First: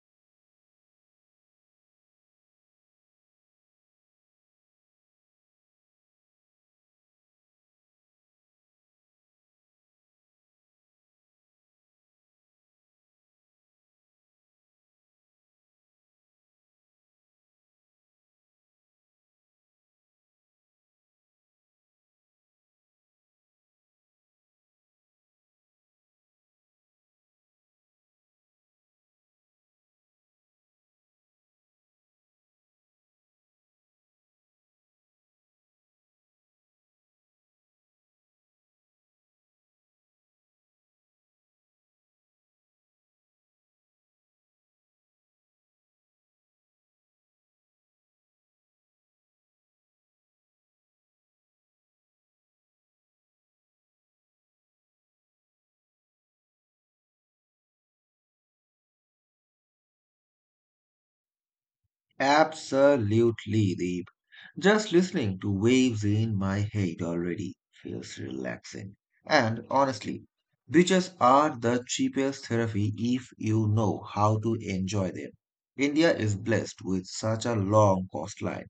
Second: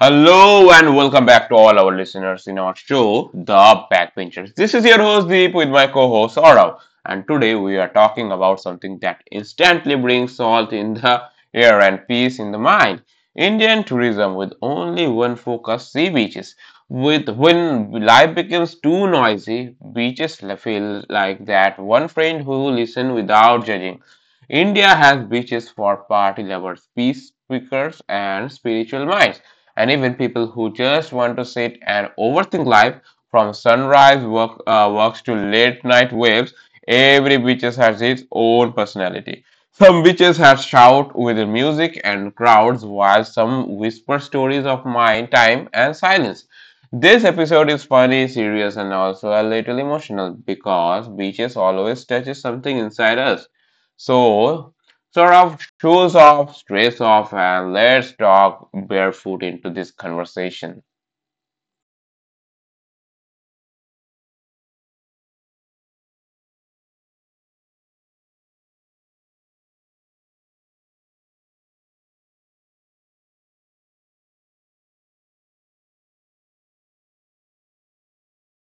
Hello and welcome back to all our listeners in our show, The Backbenchers. This is your host Deep with my co-host Aurav, and today we are talking about something that instantly brings salt in the air and peace in the mind. Indian tourism with only one focus, sea beaches. With when life becomes too noisy, beaches feel like that one friend who listens without judging. India has beaches for party lovers, peace speakers, and spiritual minds and even people who just want to sit and overthink life from sunrise work, works to late night waves. Every beaches has its own personality. Some beaches have shout with the music and crowds, while some whisper stories of mind, time, and silence. This episode is funny, serious, and also a little emotional because beaches always touches something inside us. So sort of shoes off, stress off, and let's talk barefoot into this conversation. Absolutely, deep. Just listening to waves in my head already feels relaxing. And honestly, beaches are the cheapest therapy if you know how to enjoy them. India is blessed with such a long coastline,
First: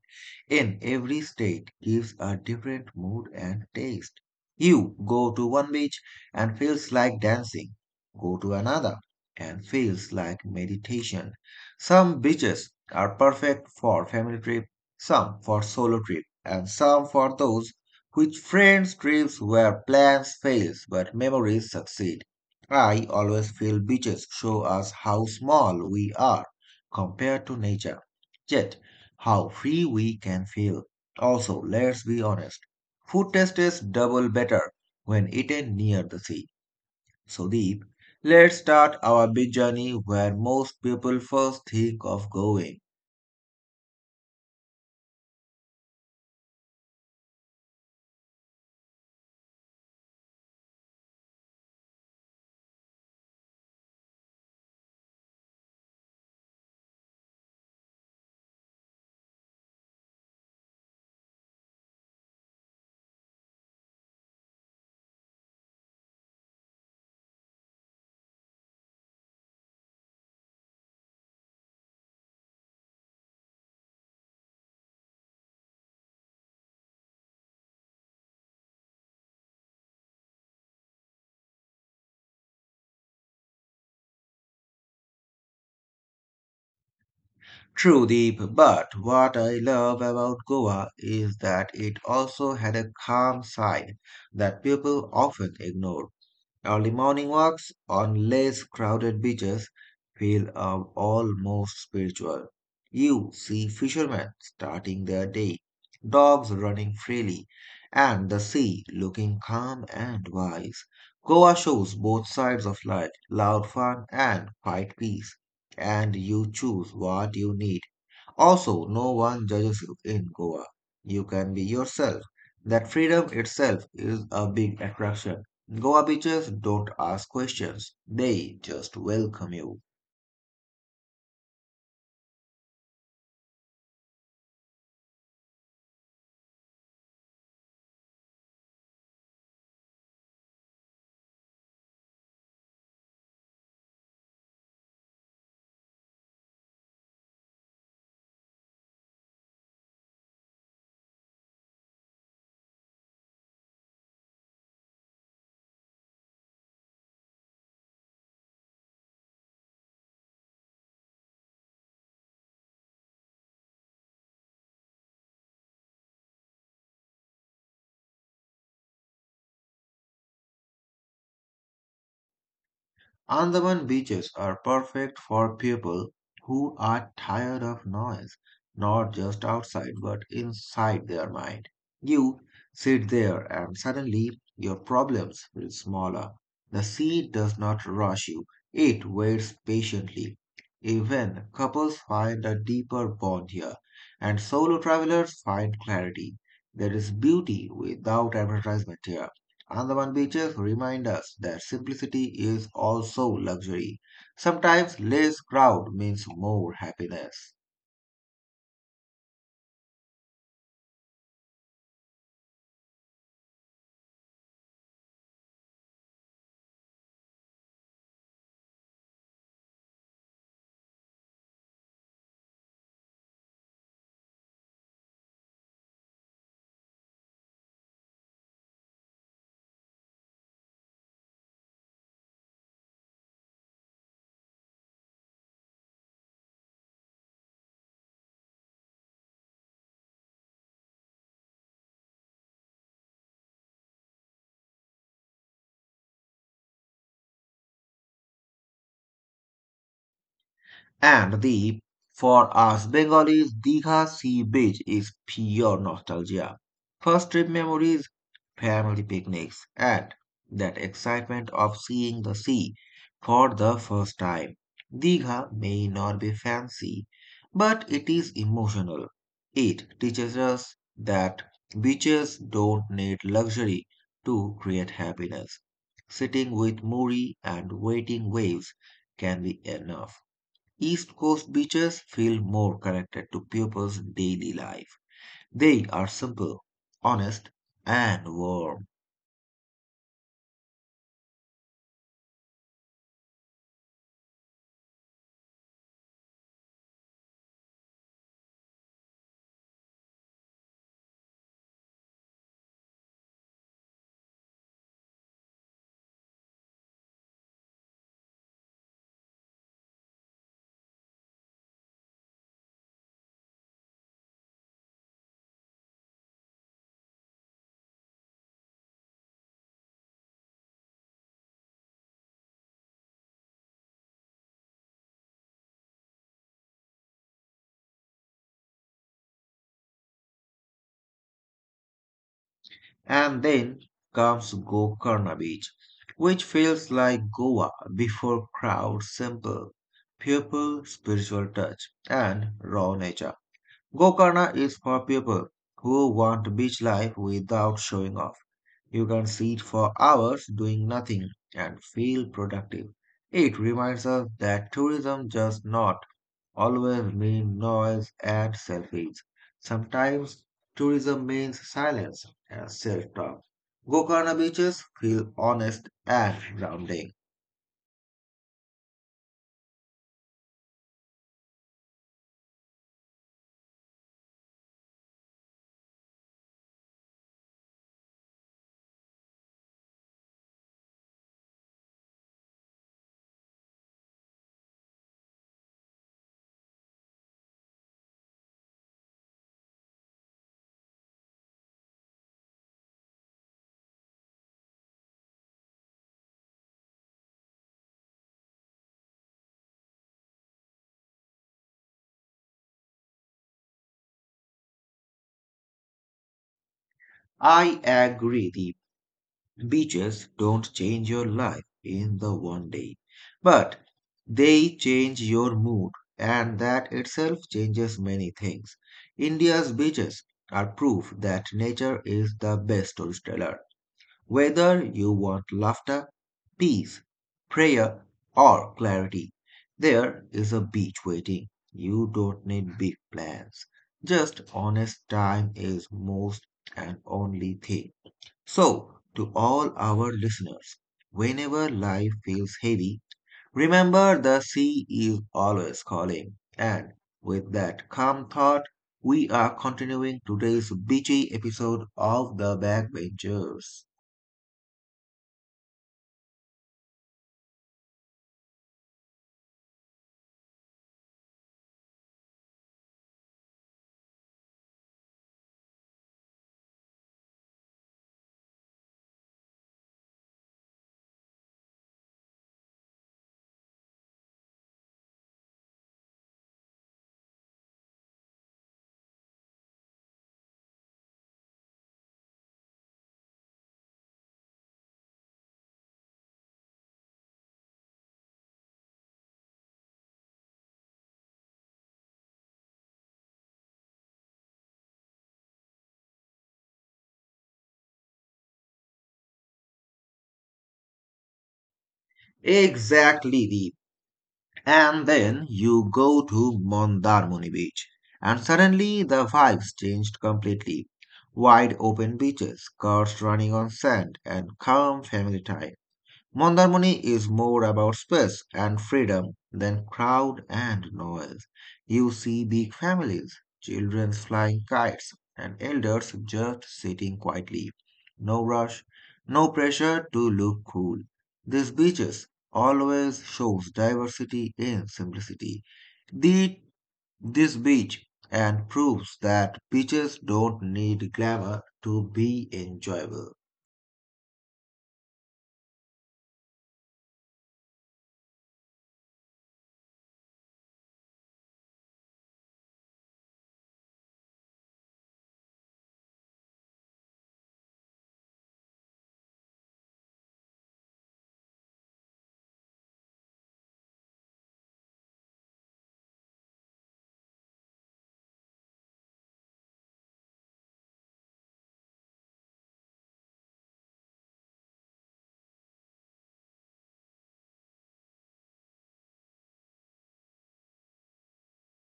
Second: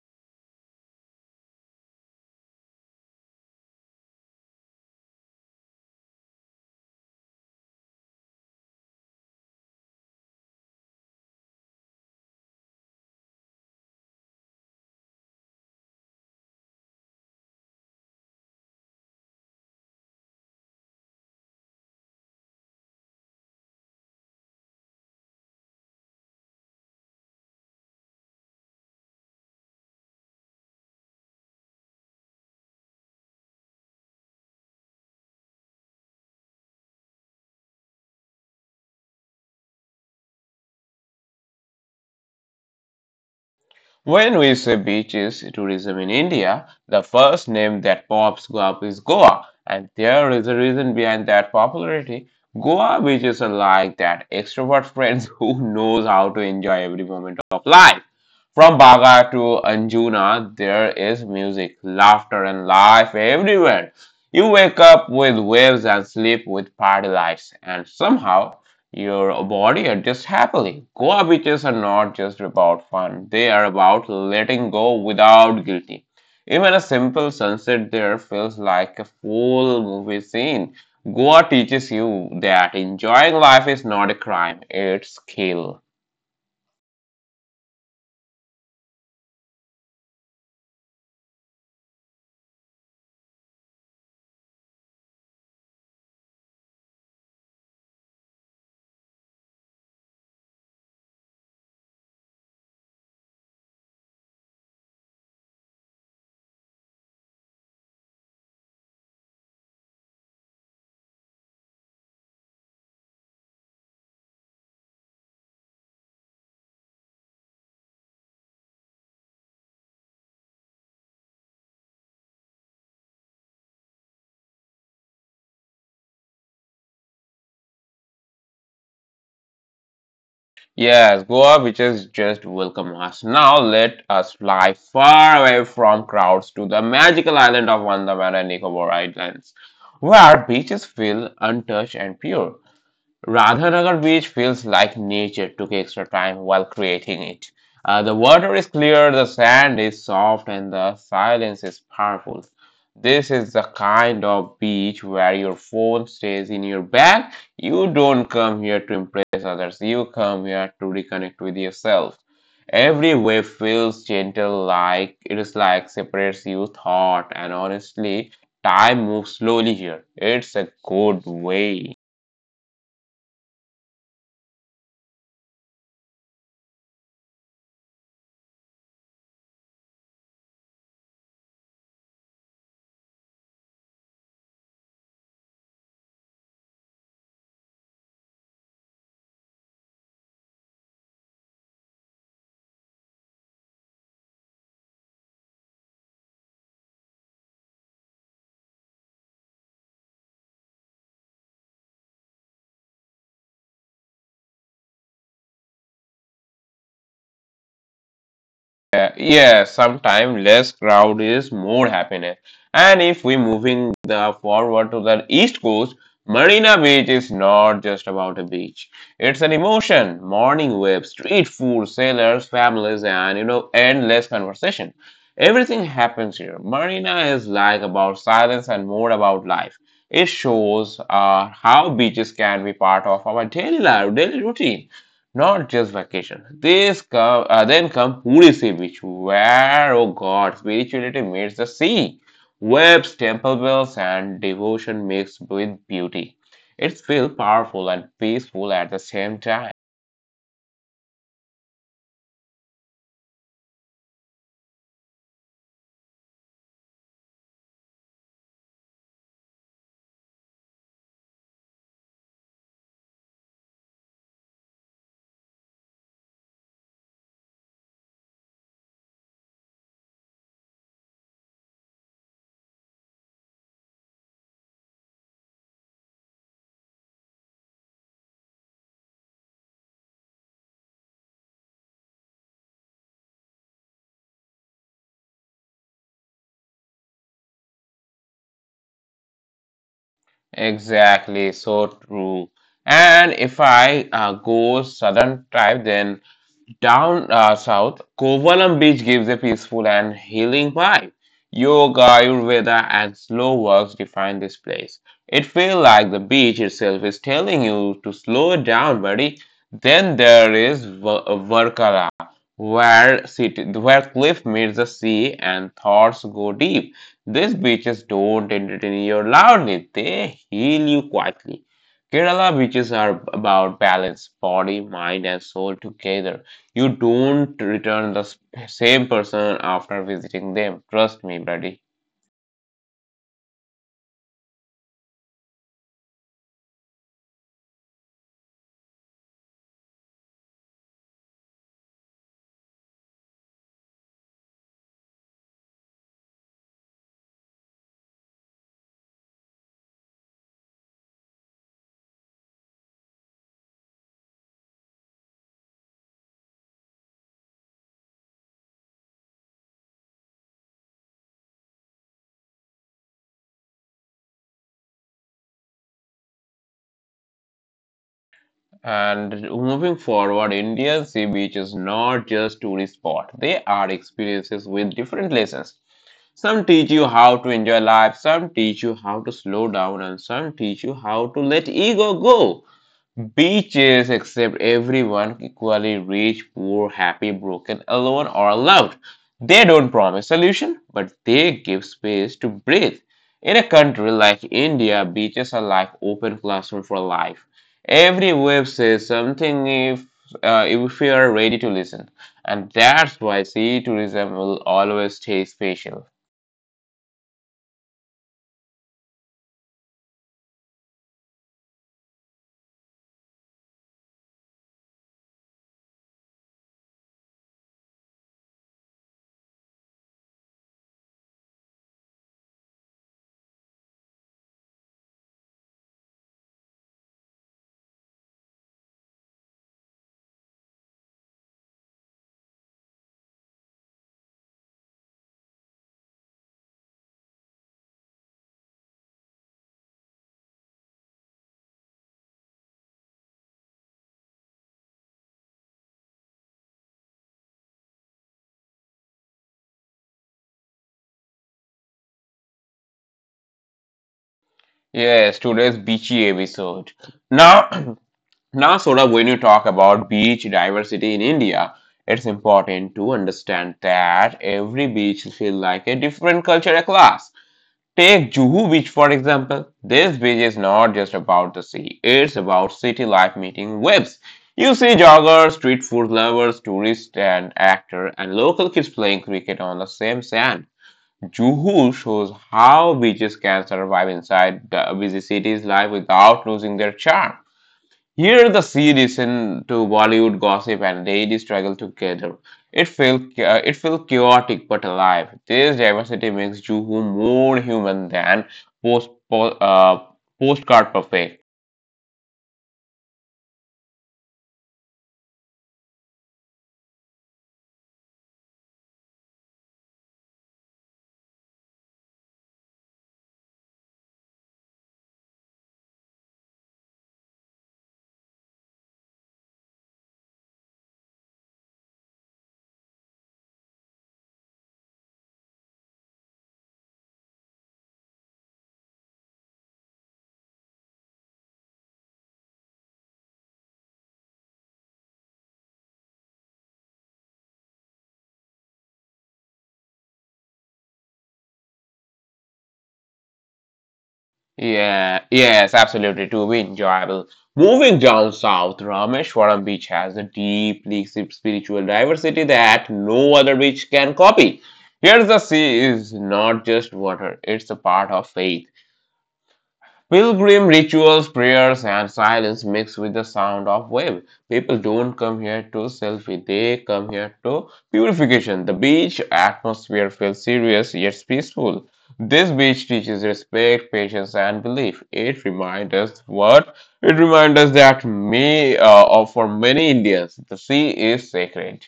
and every state gives a different mood and taste. You go to one beach and feels like dancing, go to another and feels like meditation. Some beaches are perfect for family trips, some for solo trip, and some for those which friends trips where plans fails but memories succeed. I always feel beaches show us how small we are compared to nature, yet how free we can feel. Also, let's be honest, food tastes double better when eaten near the sea. So deep, let's start our beach journey where most people first think of going. When we say beaches tourism in India, the first name that pops up is Goa, and there is a reason behind that popularity. Goa beaches are like that extrovert friends who knows how to enjoy every moment of life. From Baga to Anjuna, there is music, laughter, and life everywhere. You wake up with waves and sleep with party lights, and somehow your body adjusts happily. Goa beaches are not just about fun, they are about letting go without guilty. Even a simple sunset there feels like a full movie scene. Goa teaches you that enjoying life is not a crime, it's skill. True, Deep, but what I love about Goa is that it also had a calm side that people often ignore. Early morning walks on less crowded beaches feel almost spiritual. You see fishermen starting their day, dogs running freely, and the sea looking calm and wise. Goa shows both sides of life, loud fun and quiet peace, and you choose what you need. Also, no one judges you in Goa. You can be yourself. That freedom itself is a big attraction. Goa beaches don't ask questions, they just welcome you. Yes, Goa beaches just welcome us. Now let us fly far away from crowds to the magical island of Andaman and Nicobar Islands, where beaches feel untouched and pure. Radhanagar beach feels like nature took extra time while creating it. The water is clear, the sand is soft, and the silence is powerful. This is the kind of beach where your phone stays in your bag. You don't come here to impress others, you come here to reconnect with yourself. Every wave feels gentle, like it is like separates you thought, and honestly, time moves slowly here. It's a good way. Andaman beaches are perfect for people who are tired of noise, not just outside but inside their mind. You sit there and suddenly your problems feel smaller. The sea does not rush you, it waits patiently. Even couples find a deeper bond here, and solo travelers find clarity. There is beauty without advertisement here. Andaman beaches remind us that simplicity is also luxury. Sometimes less crowd means more happiness. Yeah, sometimes less crowd is more happiness. And if we moving the forward to the east coast, Marina Beach is not just about a beach. It's an emotion, morning waves, street food, sailors, families, and you know, endless conversation. Everything happens here. Marina is like about silence and more about life. It shows how beaches can be part of our daily life, daily routine. Not just vacation. Then come Purisy Beach, where, oh God, spirituality meets the sea. Webs, temple bells, and devotion mixed with beauty. It feels powerful and peaceful at the same time. And the, for us Bengalis, Digha Sea Beach is pure nostalgia. First trip memories, family picnics, and that excitement of seeing the sea for the first time. Digha may not be fancy, but it is emotional. It teaches us that beaches don't need luxury to create happiness. Sitting with Muri and waiting waves can be enough. East Coast beaches feel more connected to people's daily life. They are simple, honest, and warm. Exactly, so true. And if I go southern type, then down south, Kovalam Beach gives a peaceful and healing vibe. Yoga, Ayurveda, and slow walks define this place. It feels like the beach itself is telling you to slow down, buddy. Then there is Varkala, where cliff meets the sea and thoughts go deep. These beaches don't entertain you loudly; they heal you quietly. Kerala beaches are about balance, body, mind, and soul together. You don't return the same person after visiting them. Trust me, buddy. And then comes Gokarna Beach, which feels like Goa before crowd simple, pure spiritual touch, and raw nature. Gokarna is for people who want beach life without showing off. You can sit for hours doing nothing and feel productive. It reminds us that tourism does not always mean noise and selfies. Sometimes tourism means silence and self-talk. Gokarna beaches feel honest and grounding. And moving forward, India's sea beach is not just tourist spot. They are experiences with different lessons. Some teach you how to enjoy life, some teach you how to slow down, and some teach you how to let ego go. Beaches accept everyone equally rich, poor, happy, broken, alone, or allowed. They don't promise solution, but they give space to breathe. In a country like India, beaches are like open classroom for life. Every wave says something if we are ready to listen, and that's why sea tourism will always stay special. I agree with you. Beaches don't change your life in the one day, but they change your mood, and that itself changes many things. India's beaches are proof that nature is the best storyteller. Whether you want laughter, peace, prayer, or clarity, there is a beach waiting. You don't need big plans. Just honest time is most and only thing. So, to all our listeners, whenever life feels heavy, remember the sea is always calling. And with that calm thought, we are continuing today's beachy episode of The Backbenchers. Yes, today's beachy episode. Now now, Saurabh, when you talk about beach diversity in India, it's important to understand that every beach feels like a different cultural class. Take Juhu Beach, for example. This beach is not just about the sea, it's about city life meeting waves. You see joggers, street food lovers, tourists, and actors, and local kids playing cricket on the same sand. Juhu shows how beaches can survive inside the busy city's life without losing their charm. Here, the series into Bollywood gossip and daily struggle together. It felt chaotic but alive. This diversity makes Juhu more human than post, po- uh, postcard perfect. Exactly, Deep. And then you go to Mondarmoni Beach, and suddenly the vibes changed completely. Wide open beaches, cars running on sand, and calm family time. Mondarmoni is more about space and freedom than crowd and noise. You see big families, children flying kites, and elders just sitting quietly. No rush, no pressure to look cool. These beaches always shows diversity in simplicity. The, this beach and proves that beaches don't need glamour to be enjoyable. Yeah, yes, absolutely. To be enjoyable. Moving down south, Rameshwaram beach has a deeply spiritual diversity that no other beach can copy. Here's the sea is not just water; it's a part of faith. Pilgrim rituals, prayers, and silence mixed with the sound of wave. People don't come here to selfie, they come here to purification. The beach atmosphere feels serious yet peaceful. This beach teaches respect, patience, and belief. It reminds us what? It reminds us that for many Indians, the sea is sacred.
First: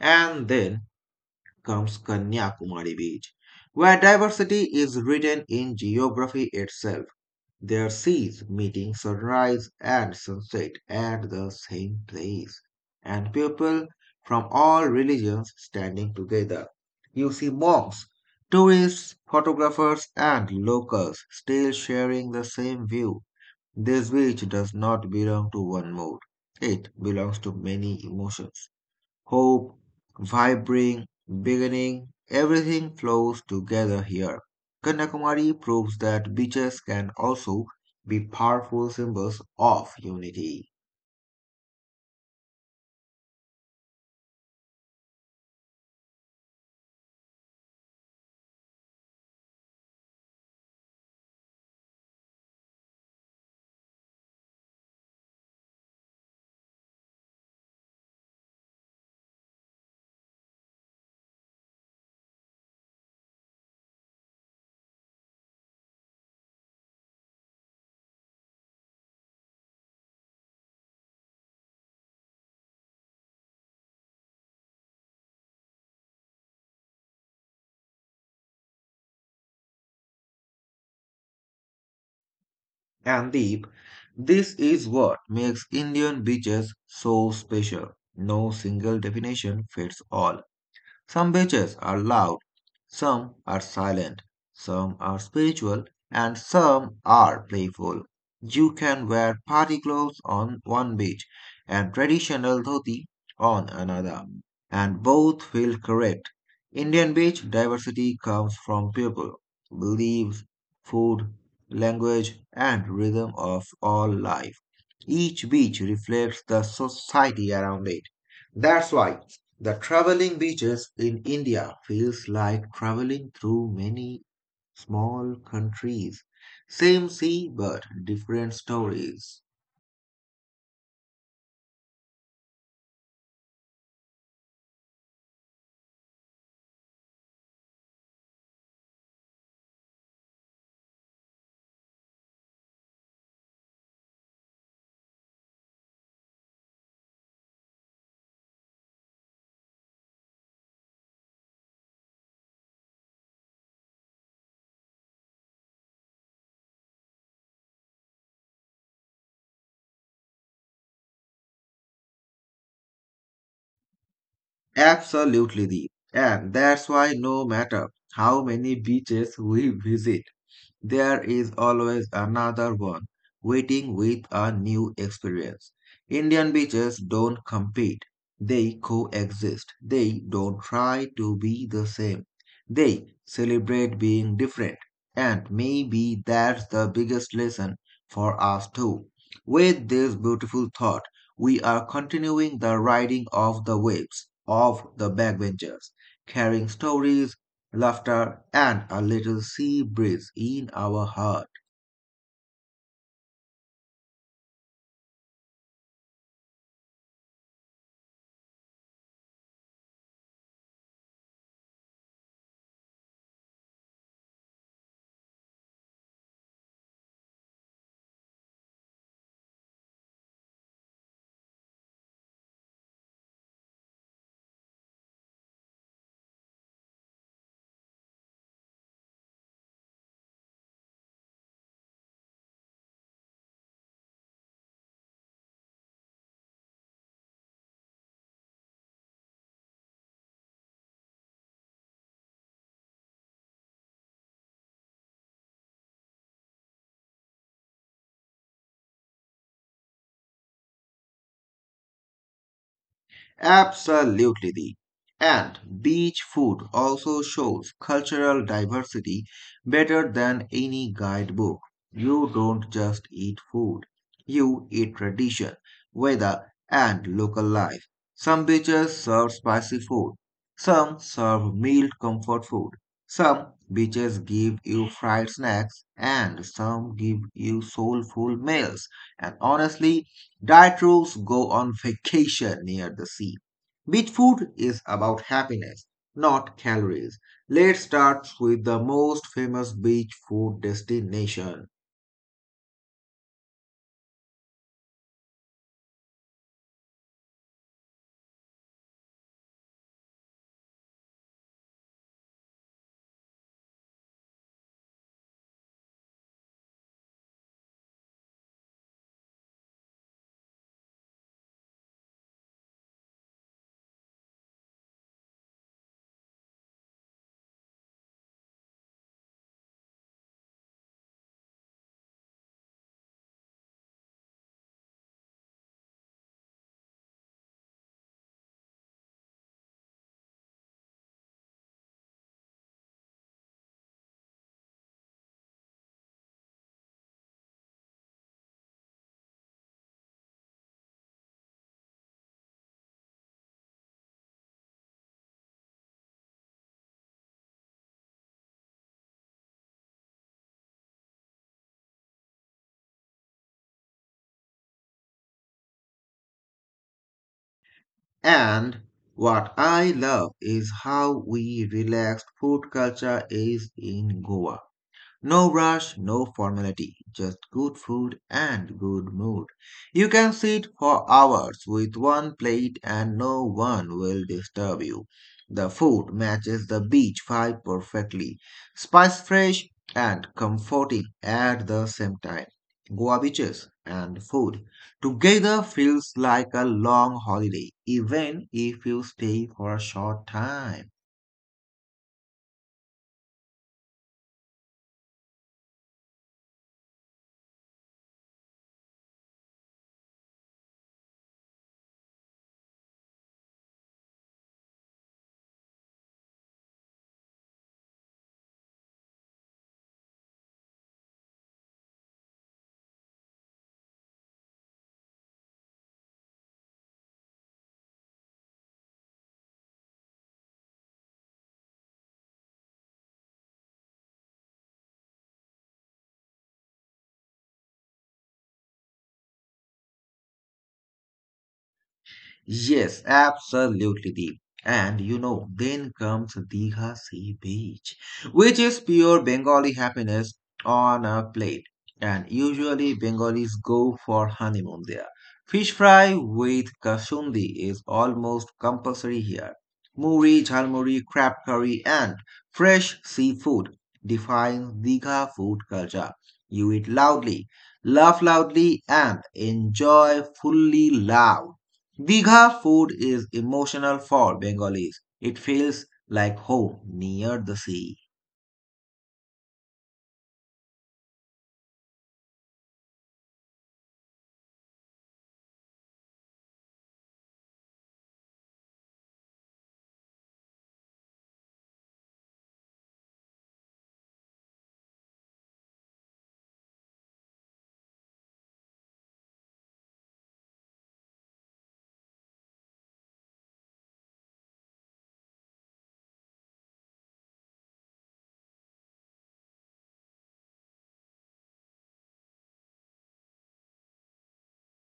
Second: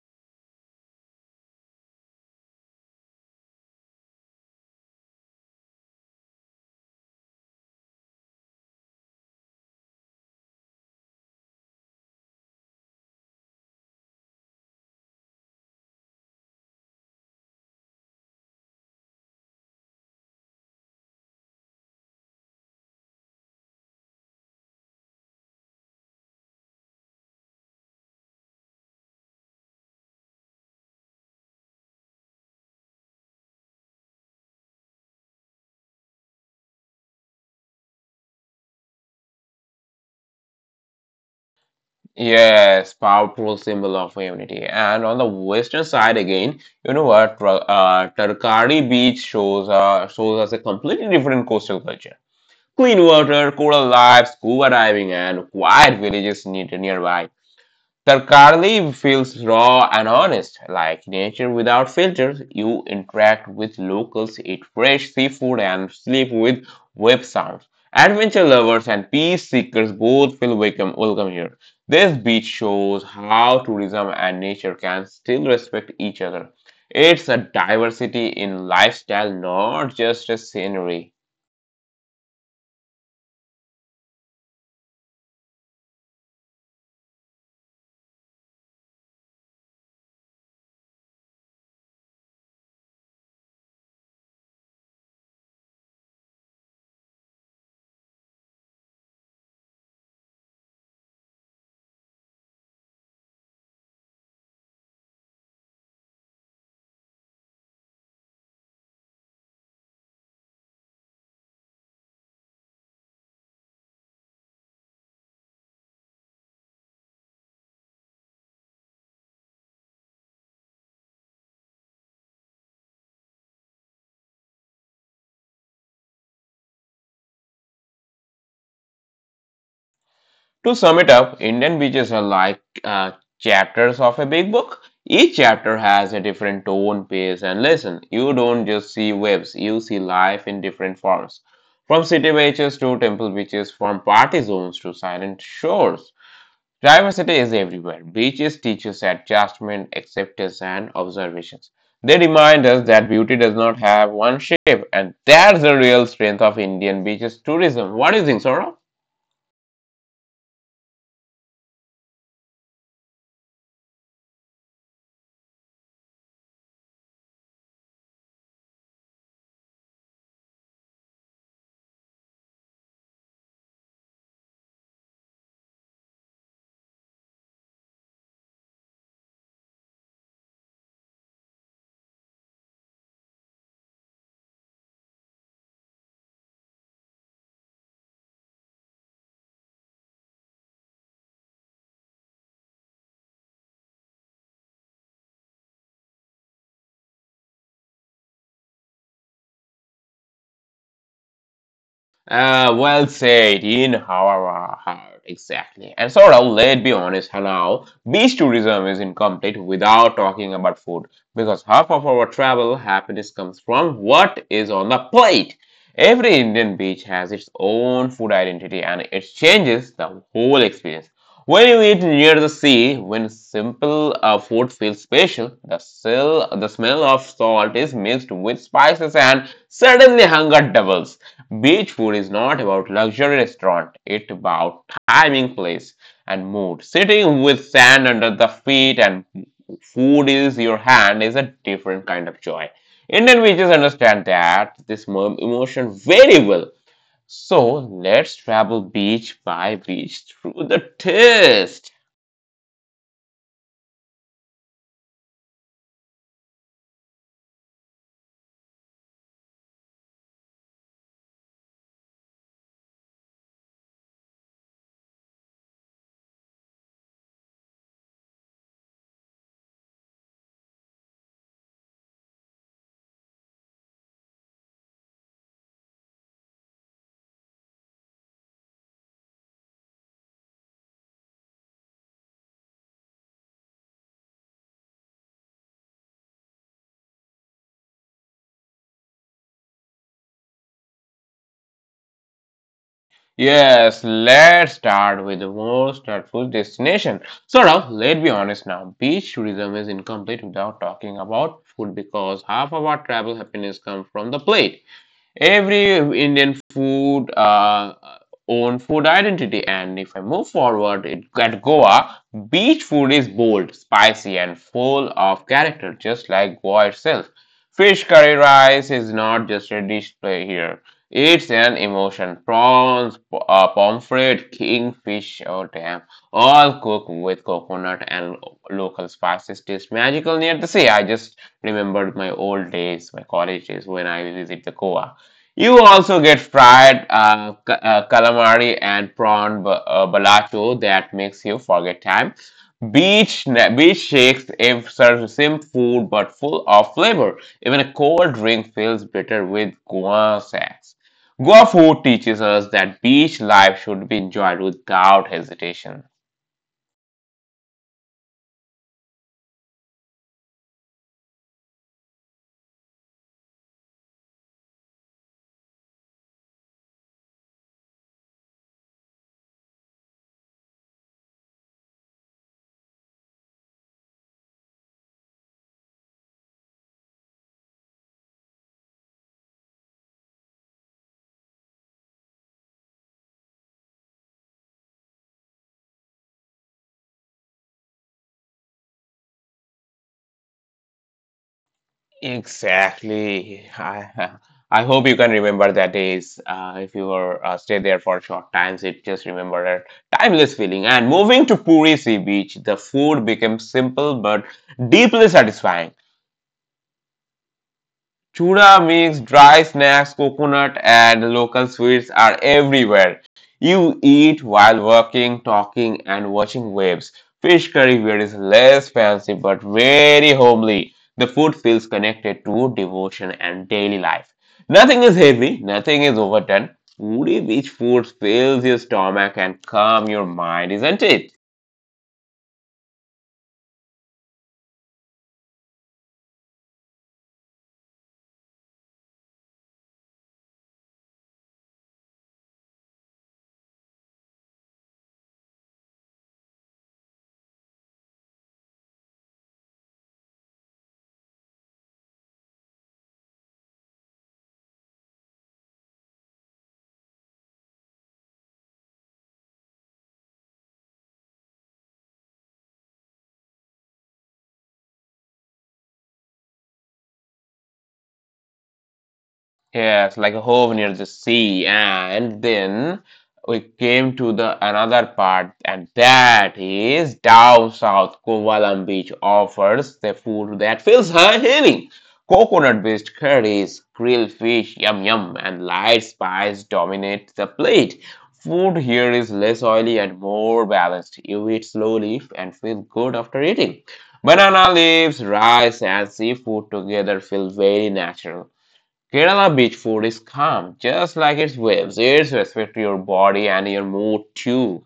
And then comes Kanyakumari Beach, where diversity is written in geography itself. Their seas meeting sunrise and sunset at the same place, and people from all religions standing together. You see monks, tourists, photographers, and locals still sharing the same view. This beach does not belong to one mood. It belongs to many emotions: hope, vibrant, beginning, everything flows together here. Kanyakumari proves that beaches can also be powerful symbols of unity. Yes, powerful symbol of unity. And on the western side again, you know what? Tarkari Beach shows us a completely different coastal culture. Clean water, coral life, scuba diving, and quiet villages near nearby. Sarkarleev feels raw and honest, like nature without filters. You interact with locals, eat fresh seafood, and sleep with web sounds. Adventure lovers and peace seekers both feel welcome here. This beach shows how tourism and nature can still respect each other. It's a diversity in lifestyle, not just a scenery. And Deep, this is what makes Indian beaches so special. No single definition fits all. Some beaches are loud, some are silent, some are spiritual, and some are playful. You can wear party clothes on one beach and traditional dhoti on another, and both feel correct. Indian beach diversity comes from people, beliefs, food, language, and rhythm of all life. Each beach reflects the society around it. That's why the traveling beaches in India feels like traveling through many small countries. Same sea, but different stories. To sum it up, Indian beaches are like chapters of a big book. Each chapter has a different tone, pace, and lesson. You don't just see waves, you see life in different forms. From city beaches to temple beaches, from party zones to silent shores. Diversity is everywhere. Beaches teach us adjustment, acceptance, and observations. They remind us that beauty does not have one shape, and that's the real strength of Indian beaches tourism. What do you think, Saurabh? Absolutely, Deep. And that's why no matter how many beaches we visit, there is always another one waiting with a new experience. Indian beaches don't compete, they coexist. They don't try to be the same, they celebrate being different. And maybe that's the biggest lesson for us too. With this beautiful thought, we are continuing the riding of the waves of the backbenchers, carrying stories, laughter, and a little sea breeze in our heart. Well said, in our heart, exactly. And Saurabh, let's be honest, now beach tourism is incomplete without talking about food because half of our travel happiness comes from what is on the plate. Every Indian beach has its own food identity and it changes the whole experience. When you eat near the sea, when simple food feels special, the smell of salt is mixed with spices and suddenly hunger doubles. Beach food is not about luxury restaurant, it's about timing, place, and mood. Sitting with sand under the feet and food is your hand is a different kind of joy. Indian beaches understand that this emotion very well. So let's travel beach by beach through the taste. Absolutely. And beach food also shows cultural diversity better than any guidebook. You don't just eat food, you eat tradition, weather, and local life. Some beaches serve spicy food, some serve mild comfort food, some beaches give you fried snacks, and some give you soulful meals. And honestly, diet rules go on vacation near the sea. Beach food is about happiness, not calories. Let's start with the most famous beach food destination. Yes, let's start with the most thoughtful destination. So now, let's be honest now. Beach tourism is incomplete without talking about food because half of our travel happiness comes from the plate every Indian food own food identity. And if I move forward it, at Goa, beach food is bold, spicy, and full of character, just like Goa itself. Fish curry rice is not just a dish play here. It's an emotion. Prawns, pomfret, kingfish, oh damn, all cooked with coconut and local spices. Taste magical near the sea. I just remembered my old days, my college days when I visit the Goa. You also get fried calamari and prawn balato that makes you forget time. Beach shakes if serves the same food but full of flavor. Even a cold drink feels better with guan sacks. Goa food teaches us that beach life should be enjoyed without hesitation. And what I love is how we relaxed food culture is in Goa. No rush, no formality, just good food and good mood. You can sit for hours with one plate and no one will disturb you. The food matches the beach vibe perfectly, spice fresh and comforting at the same time. Goa beaches and food together feels like a long holiday, even if you stay for a short time. Exactly. I I hope you can remember that days. If you were stay there for short times, it just remember that timeless feeling. And moving to Puri Sea Beach, the food became simple but deeply satisfying. Chura mix, dry snacks, coconut, and local sweets are everywhere. You eat while working, talking, and watching waves. Fish curry here is less fancy but very homely. The food feels connected to devotion and daily life. Nothing is heavy, nothing is overdone. Woody beach food fills your stomach and calm your mind, isn't it? Yes, absolutely deep. And you know, then comes Digha Sea Beach, which is pure Bengali happiness on a plate. And usually Bengalis go for honeymoon there. Fish fry with kasundi is almost compulsory here. Muri, jhalmuri, crab curry, and fresh seafood defines Digha food culture. You eat loudly, laugh loudly, and enjoy fully loud. Digha food is emotional for Bengalis. It feels like home near the sea. Yes, like a home near the sea. And then we came to the another part, and that is down south. Kovalam Beach offers the food that feels healing. Coconut-based curries, grilled fish, yum yum, and light spice dominate the plate. Food here is less oily and more balanced. You eat slowly and feel good after eating. Banana leaves, rice, and seafood together feel very natural. Kerala beach food is calm, just like its waves. It's respect to your body and your mood too.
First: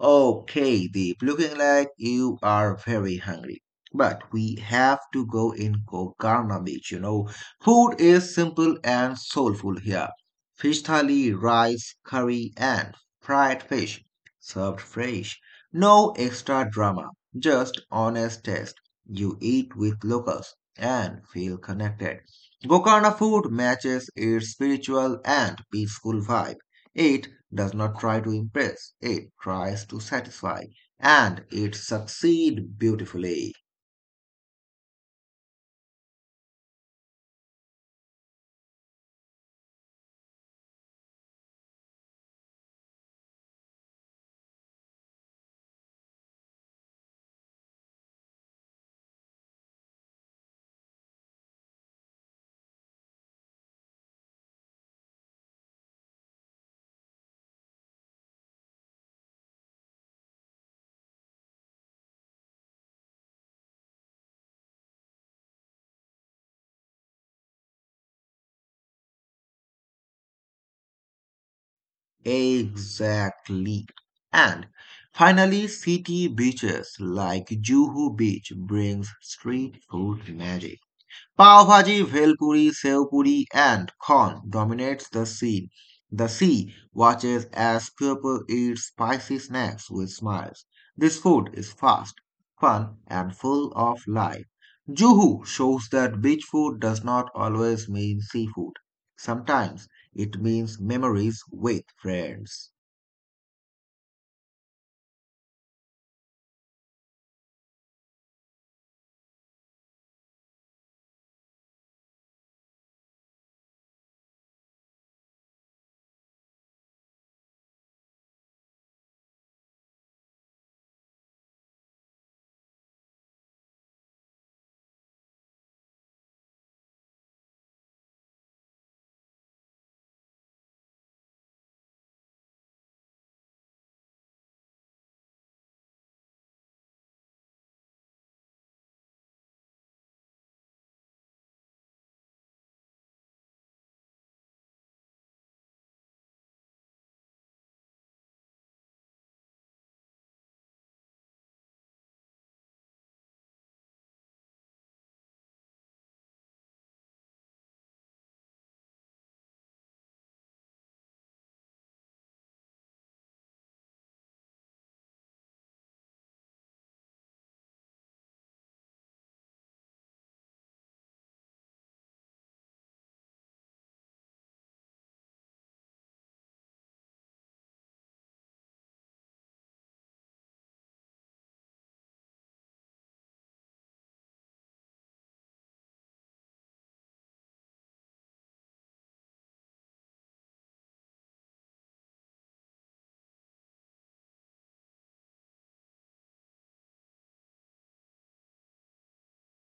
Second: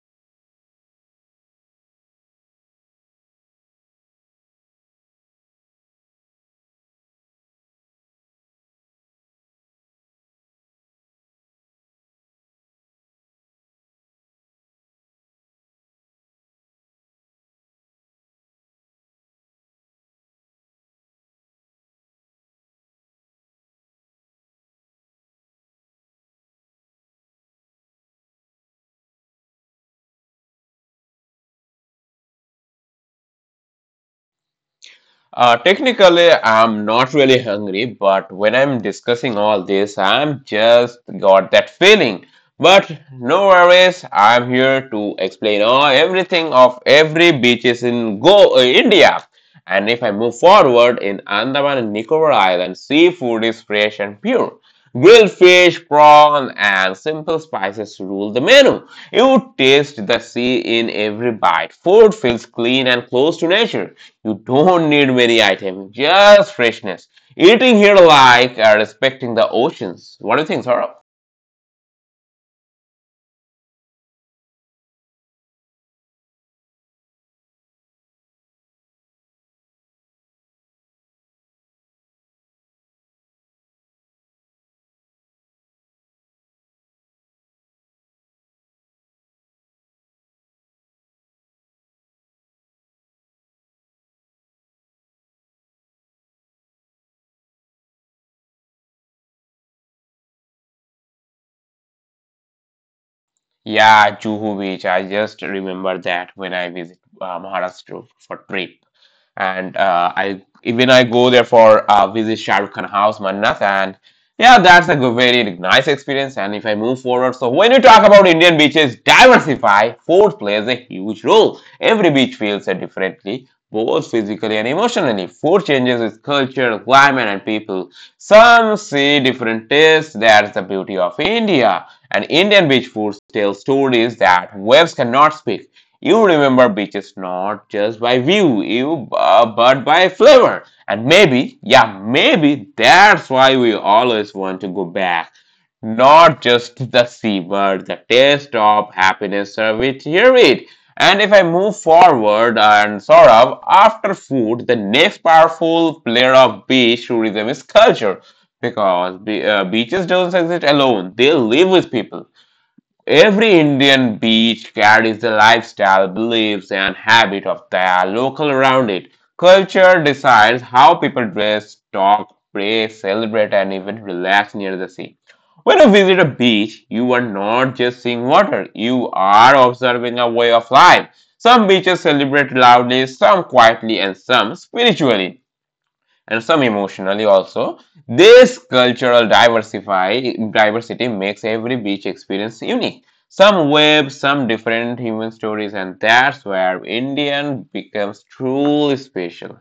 Okay, Deep, looking like you are very hungry. But we have to go in Gokarna Beach, you know. Food is simple and soulful here. Fish thali, rice, curry, and fried fish, served fresh. No extra drama, just honest taste. You eat with locals and feel connected. Gokarna food matches its spiritual and peaceful vibe. It does not try to impress, it tries to satisfy, and it succeeds beautifully. Technically, I'm not really hungry, but when I'm discussing all this, I'm just got that feeling. But no worries, I'm here to explain all everything of every beaches in Go India. And if I move forward in Andaman and Nicobar Island, seafood is fresh and pure. Grilled fish, prawn, and simple spices rule the menu. You taste the sea in every bite. Food feels clean and close to nature. You don't need many items, just freshness. Eating here like respecting the oceans. What do you think, Saurabh? Exactly. And finally, city beaches like Juhu Beach brings street food magic. Pav Bhaji, Bhelpuri, Sev Puri, and Corn dominates the scene. The sea watches as people eat spicy snacks with smiles. This food is fast, fun, and full of life. Juhu shows that beach food does not always mean seafood. Sometimes it means memories with friends. Yeah, Juhu Beach. I just remember that when I visit Maharashtra for trip. And I even I go there for visit Shah Rukh Khan house, Mannas, and yeah, that's a good, very nice experience. And if I move forward, so when you talk about Indian beaches, diversify. Food plays a huge role. Every beach feels it differently, both physically and emotionally. Food changes with culture, climate, and people. Some see different tastes. That's the beauty of India. And Indian beach food tells stories that waves cannot speak. You remember beaches not just by view, you but by flavor. And maybe, yeah, maybe that's why we always want to go back. Not just the sea, but the taste of happiness served here it. And if I move forward and sort of after food, the next powerful player of beach tourism is culture because beaches don't exist alone; they live with people. Every Indian beach carries the lifestyle, beliefs, and habit of their local around it. Culture decides how people dress, talk, pray, celebrate, and even relax near the sea. When you visit a beach, you are not just seeing water, you are observing a way of life. Some beaches celebrate loudly, some quietly, and some spiritually and some emotionally also. This cultural diversify diversity makes every beach experience unique. Some web, some different human stories, and that's where Indian becomes truly special.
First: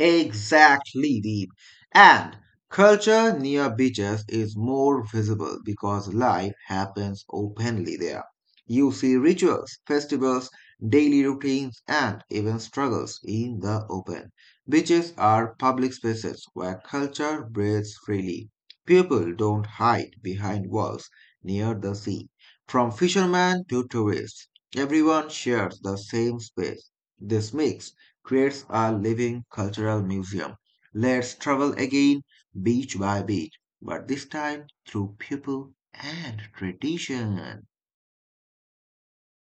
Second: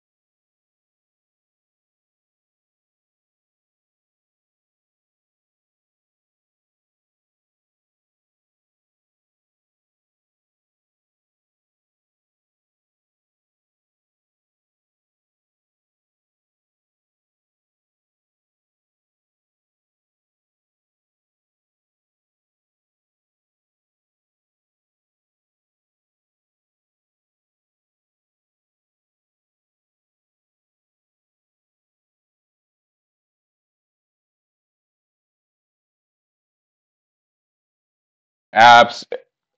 Exactly, Deep. And culture near beaches is more visible because life happens openly there. You see rituals, festivals, daily routines, and even struggles in the open. Beaches are public spaces where culture breathes freely. People don't hide behind walls near the sea. From fishermen to tourists, everyone shares the same space. This makes creates a living cultural museum. Let's travel again, beach by beach, but this time through people and tradition. Abs-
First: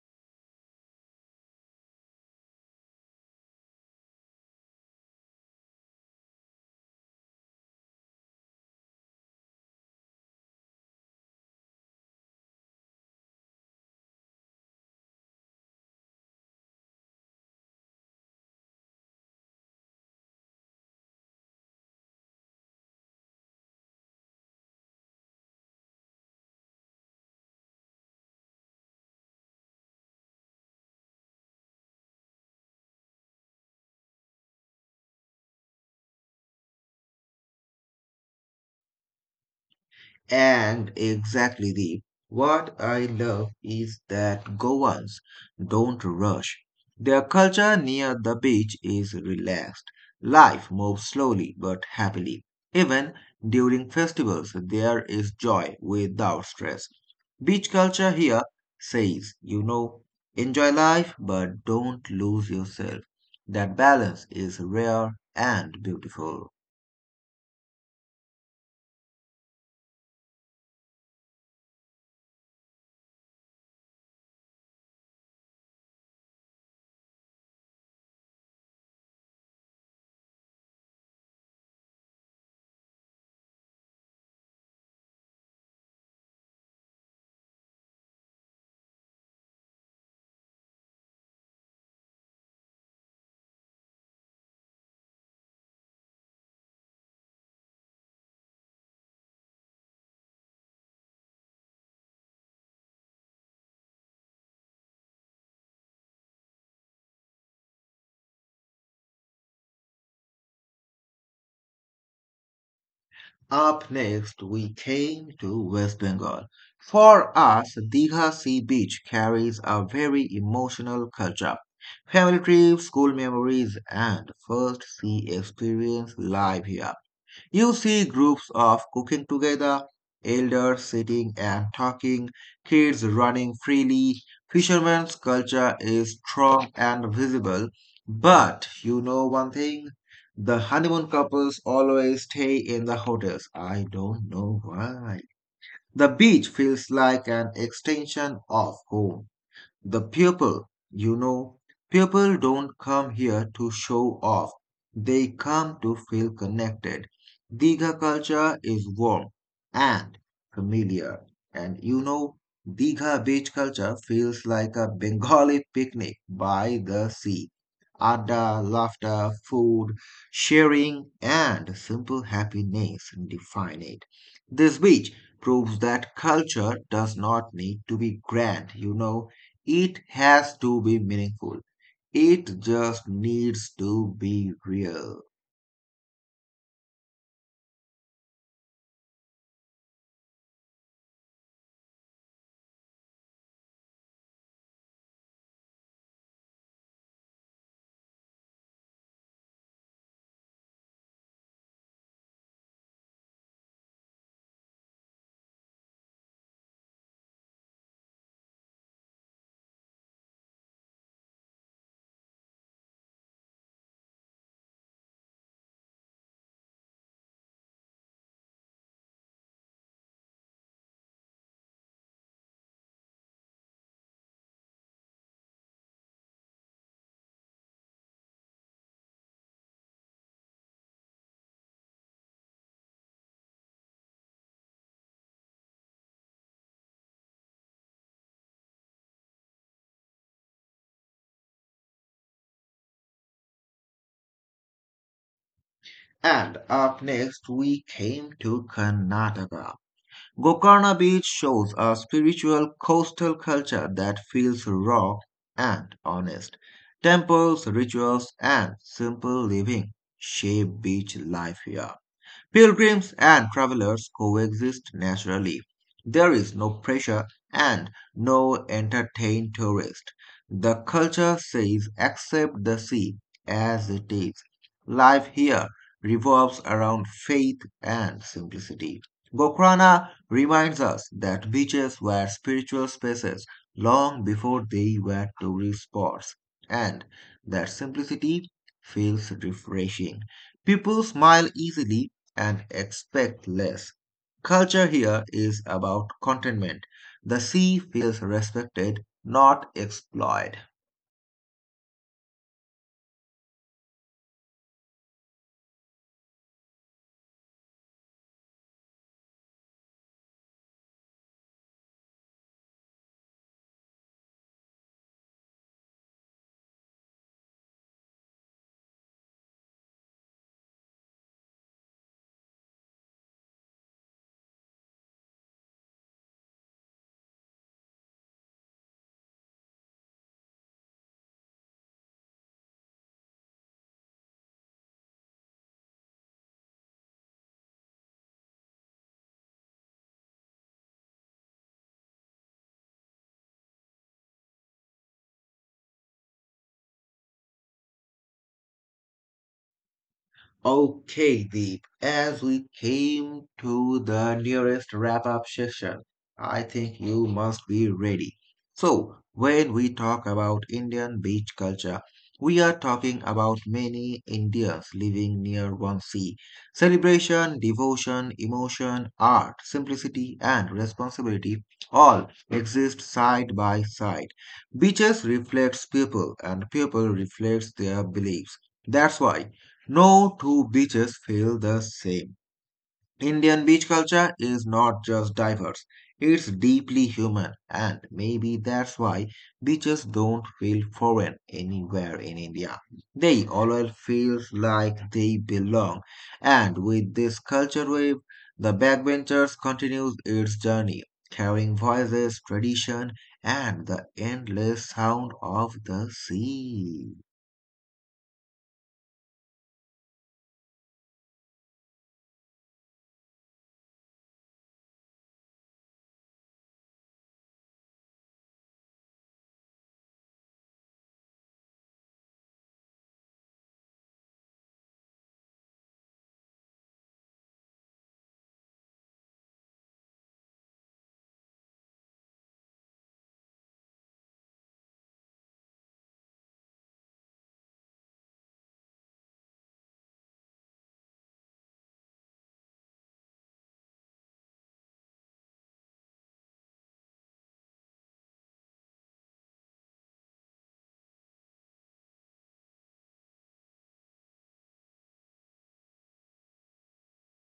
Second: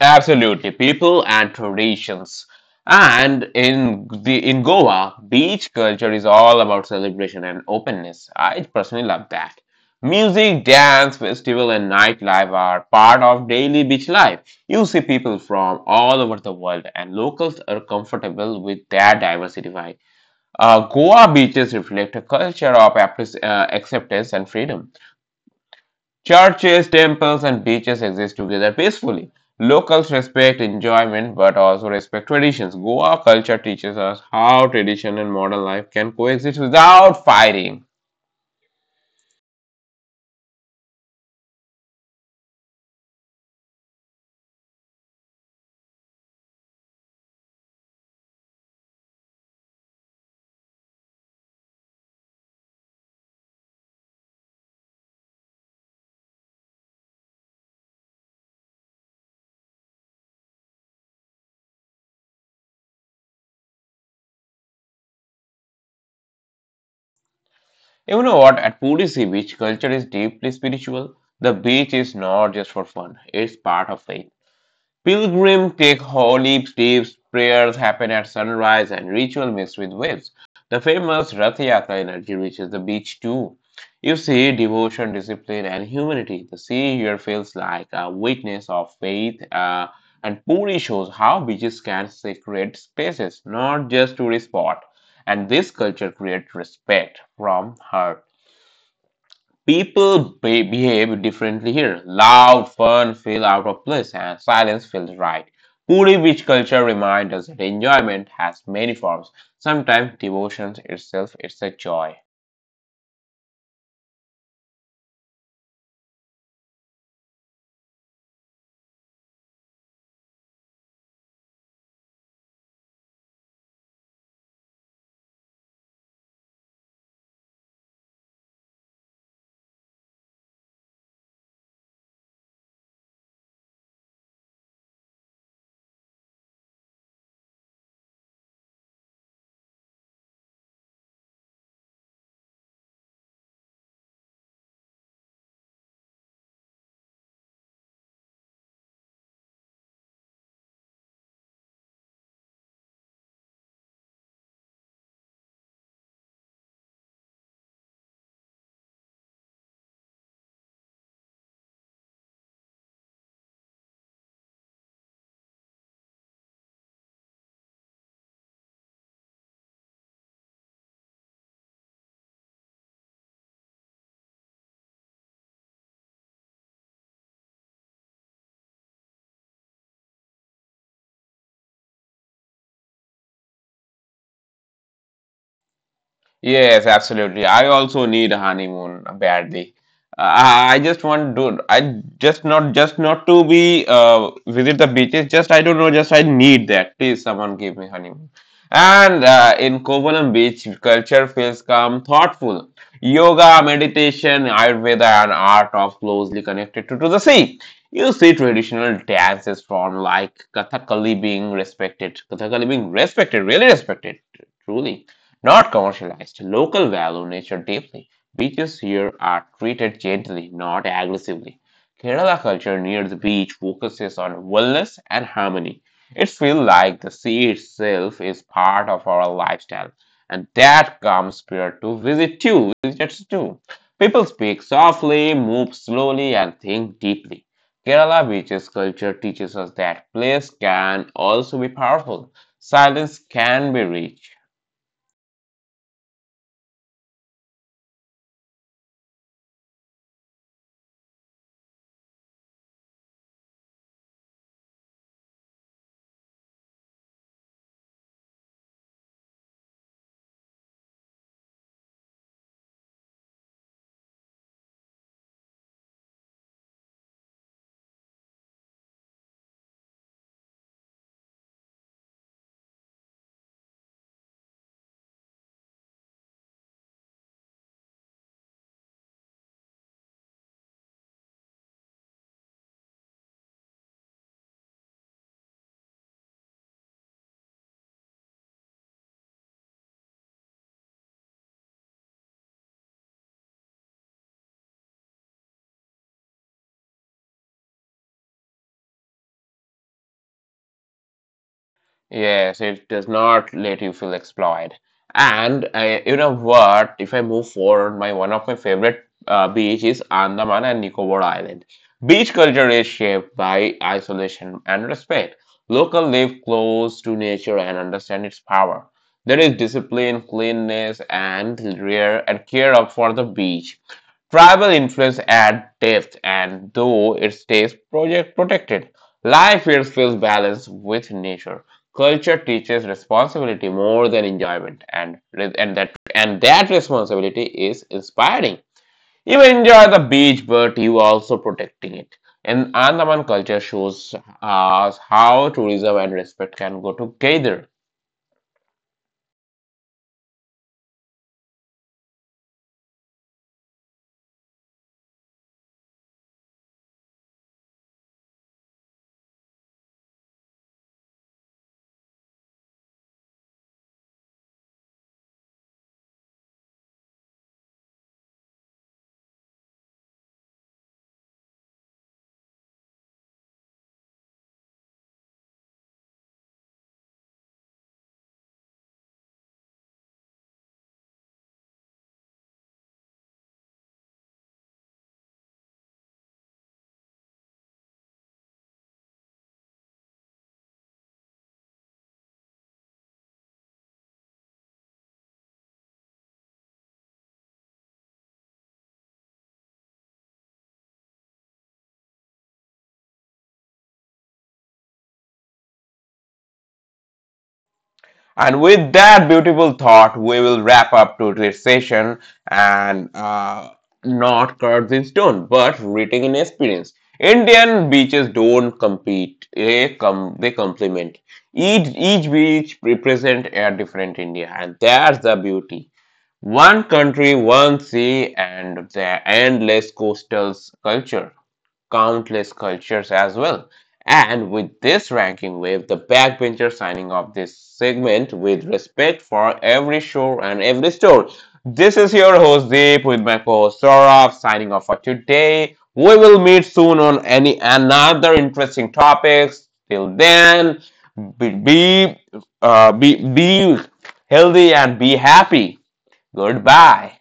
absolutely, people and traditions. And in Goa, beach culture is all about celebration and openness. I personally love that. Music, dance, festival, and nightlife are part of daily beach life. You see people from all over the world, and locals are comfortable with their diversity. Goa beaches reflect a culture of acceptance and freedom. Churches, temples, and beaches exist together peacefully. Locals respect enjoyment but also respect traditions. Goa culture teaches us how tradition and modern life can coexist without fighting. And exactly the what I love is that Goans don't rush. Their culture near the beach is relaxed. Life moves slowly but happily. Even during festivals, there is joy without stress. Beach culture here says, you know, enjoy life but don't lose yourself. That balance is rare and beautiful. You know what? At Puri Sea Beach, culture is deeply spiritual. The beach is not just for fun, it's part of faith. Pilgrims take holy dips, prayers happen at sunrise, and ritual mixed with waves. The famous Rath Yatra energy reaches the beach too. You see devotion, discipline, and humanity. The sea here feels like a witness of faith, and Puri shows how beaches can sacred spaces, not just tourist spot. And this culture creates respect from her. People behave differently here. Loud fun feel out of place and silence feels right. Puri beach culture reminds us that enjoyment has many forms. Sometimes devotion itself is a joy. Up next, we came to West Bengal. For us, Digha Sea Beach carries a very emotional culture. Family trips, school memories, and first sea experience live here. You see groups of cooking together, elders sitting and talking, kids running freely. Fishermen's culture is strong and visible. But you know one thing? The honeymoon couples always stay in the hotels. I don't know why. The beach feels like an extension of home. The people, you know, people don't come here to show off. They come to feel connected. Diga culture is warm and familiar. And you know, Diga beach culture feels like a Bengali picnic by the sea. Adda, laughter, food, sharing, and simple happiness define it. This beach proves that culture does not need to be grand, you know. It has to be meaningful. It just needs to be real. Yes, absolutely. I also need a honeymoon badly. I just want to. I just not to be visit the beaches. Just I don't know. Just I need that. Please, someone give me honeymoon. And in Kovalam Beach, culture feels calm, thoughtful. Yoga, meditation, Ayurveda, and art are closely connected to the sea. You see traditional dances from like Kathakali being respected. Kathakali being respected, really respected, truly not commercialized, local value nature deeply. Beaches here are treated gently, not aggressively. Kerala culture near the beach focuses on wellness and harmony. It feels like the sea itself is part of our lifestyle, and that calm spirit to visit too, visitors too. People speak softly, move slowly, and think deeply. Kerala beaches culture teaches us that place can also be powerful. Silence can be rich. And up next, we came to Karnataka. Gokarna Beach shows a spiritual coastal culture that feels raw and honest. Temples, rituals, and simple living shape beach life here. Pilgrims and travelers coexist naturally. There is no pressure and no entertain tourist. The culture says accept the sea as it is. Life here revolves around faith and simplicity. Gokrana reminds us that beaches were spiritual spaces long before they were tourist spots, and that simplicity feels refreshing. People smile easily and expect less. Culture here is about contentment. The sea feels respected, not exploited. Yes, it does not let you feel exploited. And you know what? If I move forward, my one of my favorite beach is Andaman and Nicobar Island. Beach culture is shaped by isolation and respect. Local live close to nature and understand its power. There is discipline, cleanliness, and rare and care up for the beach. Tribal influence add depth, and though it stays project protected, life here feels balanced with nature. Culture teaches responsibility more than enjoyment, and that responsibility is inspiring. You enjoy the beach, but you also protecting it. And Andaman culture shows us how tourism and respect can go together. Okay, Deep, as we came to the nearest wrap up session, I think you must be ready. So, when we talk about Indian beach culture, we are talking about many Indians living near one sea. Celebration, devotion, emotion, art, simplicity, and responsibility all exist side by side. Beaches reflects people, and people reflects their beliefs. That's why no two beaches feel the same. Indian beach culture is not just diverse, it's deeply human, and maybe that's why beaches don't feel foreign anywhere in India. They always feel like they belong, and with this culture wave, the backbenchers continues its journey, carrying voices, tradition, and the endless sound of the sea. And with that beautiful thought, we will wrap up today's session and not carved in stone, but written in experience. Indian beaches don't compete; they complement. Each beach represents a different India, and that's the beauty. One country, one sea, and the endless coastal culture countless cultures as well. And with this ranking wave, the backbencher signing off this segment with respect for every show and every store. This is your host Deep with my co-host Saurabh signing off for today. We will meet soon on any another interesting topics. Till then, be be, be healthy and be happy. Goodbye.